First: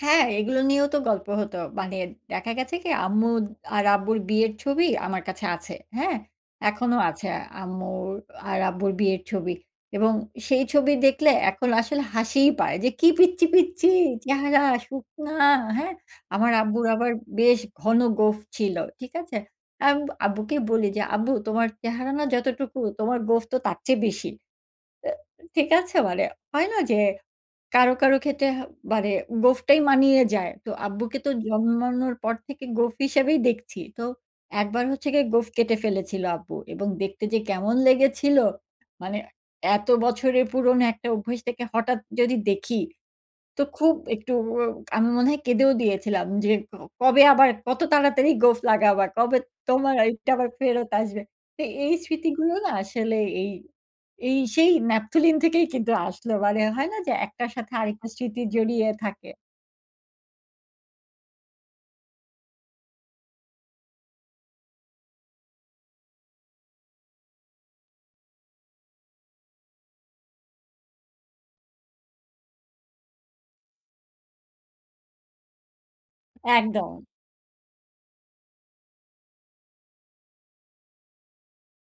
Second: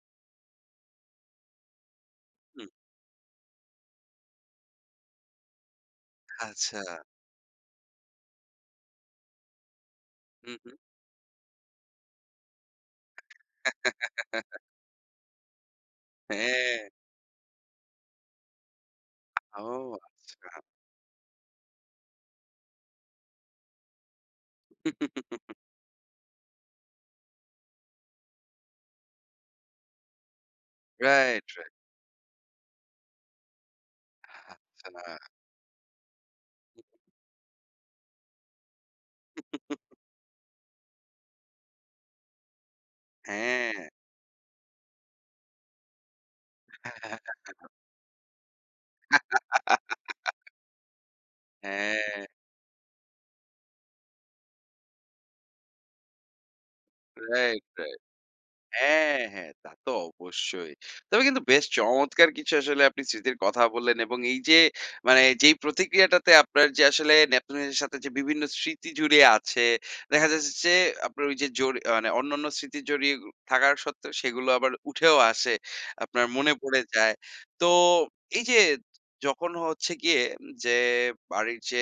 হ্যাঁ, এগুলো নিয়েও তো গল্প হত। মানে দেখা হুম। গেছে কি, আম্মু আর আব্বুর বিয়ের ছবি আমার কাছে আছে। হ্যাঁ, এখনো আচ্ছা। আছে আম্মুর আর আব্বুর বিয়ের ছবি এবং হুম, সেই হুম। ছবি দেখলে এখন আসলে হাসি পায় যে, কি পচ্ছি, পচ্ছি চেহারা শুকনা হ্যাঁ, আমার আব্বুর হ্যাঁ। আবার বেশ ঘন গোঁফ ছিল। ঠিক আছে? ও আমি আব্বুকে আচ্ছা। বলি যে, আব্বু তোমার চেহারা না যতটুকু তোমার গোঁফ তো তার চেয়ে বেশি। তো ঠিক আছে? মানে হয় না যে, কারো, কারো ক্ষেত্রে বাড়ে গোঁফটাই মানিয়ে যায়। তো আব্বুকে তো রাইট, রাইট। জন্মানোর পর থেকে গোঁফ হিসেবেই দেখছি। তো একবার হচ্ছে আচ্ছা। গিয়ে গোঁফ কেটে ফেলেছিল আব্বু এবং দেখতে যে, কেমন লেগেছিল মানে এত বছরের পুরনো একটা অভ্যাস থেকে হঠাৎ যদি দেখি তো হ্যাঁ। খুব একটু আমি মনে হয় কেঁদেও দিয়েছিলাম যে, কবে আবার কত তাড়াতাড়ি গোঁফ লাগাবা, কবে তোমারটা আবার ফেরত আসবে। তো এই হ্যাঁ। স্মৃতিগুলো না আসলে এই, এই সেই ন্যাপথলিন থেকেই কিন্তু আসল মানে হয় না যে, একটার রাইট, সাথে রাইট, আরেকটা স্মৃতি জড়িয়ে হ্যাঁ, থাকে। হ্যাঁ, তা তো অবশ্যই তবে কিন্তু বেশ চমৎকার কিছু আসলে আপনি স্মৃতির কথা বললেন এবং এই যে, মানে যেই প্রতিক্রিয়াটাতে আপনার যে, আসলে ন্যাপথলিনের সাথে যে, বিভিন্ন স্মৃতি জুড়ে আছে দেখা যাচ্ছে যে, আপনার ওই যে, জরি আ মানে অন্যান্য স্মৃতি জড়িয়ে থাকা সত্ত্বেও সেগুলো আবার উঠেও আসে, আপনার মনে পড়ে একদম। যায়। তো এই যে, যখন হচ্ছে গিয়ে যে, বাড়ির যে,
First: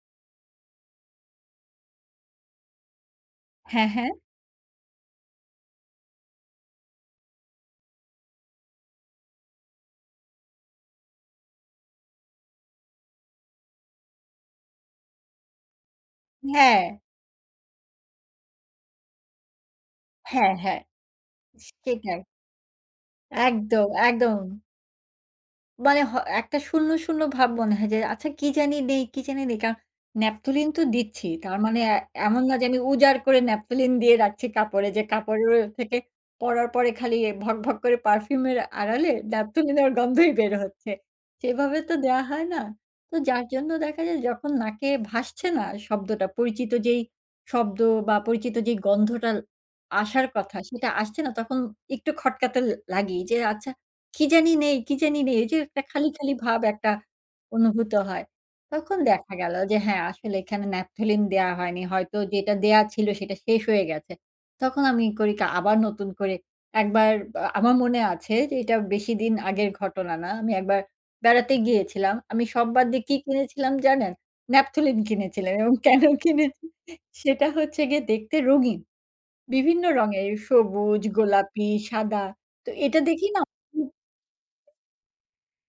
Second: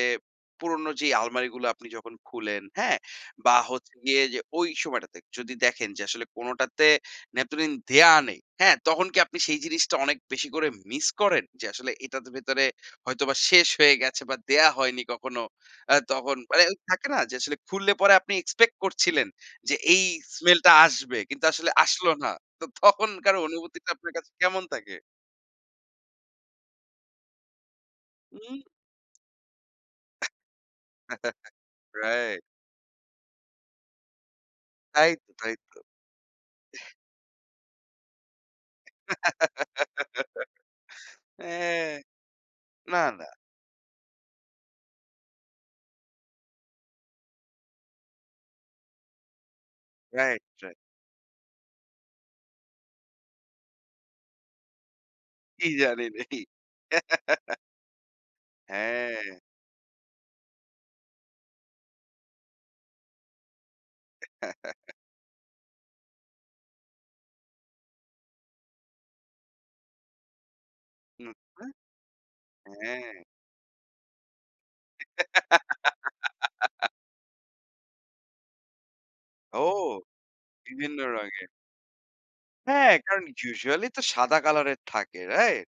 পুরোনো যে, আলমারিগুলো আপনি যখন খুলেন হ্যাঁ? বা হ্যাঁ, হচ্ছে হ্যাঁ। গিয়ে যে, ওই সময়টাতে যদি দেখেন যে, আসলে কোনটাতে ন্যাপথলিন দেয়া নেই, হ্যাঁ? তখন কি আপনি সেই জিনিসটা অনেক বেশি করে miss করেন যে, আসলে এটার ভেতরে হয়তো বা শেষ হয়ে গেছে বা দেয়া হয়নি কখনো। আ তখন মানে হ্যাঁ। থাকে না যে, আসলে খুললে পরে আপনি expect করছিলেন যে, এই হ্যাঁ, smell টা হ্যাঁ, আসবে কিন্তু আসলে সে আসল সেটাই। না। তো তখনকার একদম, অনুভূতিটা আপনার কাছে একদম। কেমন থাকে? মানে হয় একটা শূন্য, শূন্য ভাব মনে হয় যে, আচ্ছা কি হুম। জানি বি কি জানি নেই কারণ ন্যাপথলিন তো দিচ্ছি। তার মানে আ রাইট। এমন না যে, আমি উজাড় করে ন্যাপথলিন দিয়ে রাখছি কাপড়ে যে, তাই তো, তাই কাপড়ের তো। থেকে পরার পরে খালি ভক, ভক করে perfume এর আড়ালে ন্যাপথলিনের গন্ধই বের হচ্ছে, সেভাবে হ্যাঁ, তো দেয়া হয় না। না, তো না। যার জন্য দেখা যায় যখন নাকে ভাসছে না শব্দটা পরিচিত যেই শব্দ বা পরিচিত যে, গন্ধটা আসার রাইট, কথা রাইট। সেটা আসছে না তখন একটু খটকা তো লাগেই যে, আচ্ছা কি জানি নেই, কি জানি নেই। এই যে, কি একটা জানি খালি, খালি নেই। ভাব একটা অনুভূত হয়। তখন দেখা হ্যাঁ। গেল যে, হ্যাঁ, আসলে এখানে ন্যাপথলিন দেয়া হয়নি হয়তো যেটা দেয়া ছিল সেটা শেষ হয়ে গেছে। তখন আমি করি কি আবার নতুন করে, একবার আমার মনে আছে যে, এটা বেশিদিন আগের ঘটনা, না আমি একবার হুম, বেড়াতে হুম, গিয়েছিলাম, আমি সব বাদ দিয়ে কি হ্যাঁ। কিনেছিলাম জানেন? ন্যাপথলিন কিনেছিলেন এবং কেন কিনেছি সেটা হচ্ছে গিয়ে দেখতে রঙিন। ও বিভিন্ন রঙের বিভিন্ন সবুজ, রঙের। গোলাপি, সাদা তো হ্যাঁ, এটা কারণ দেখি না usually হুম। তো সাদা কালারের থাকে, রাইট?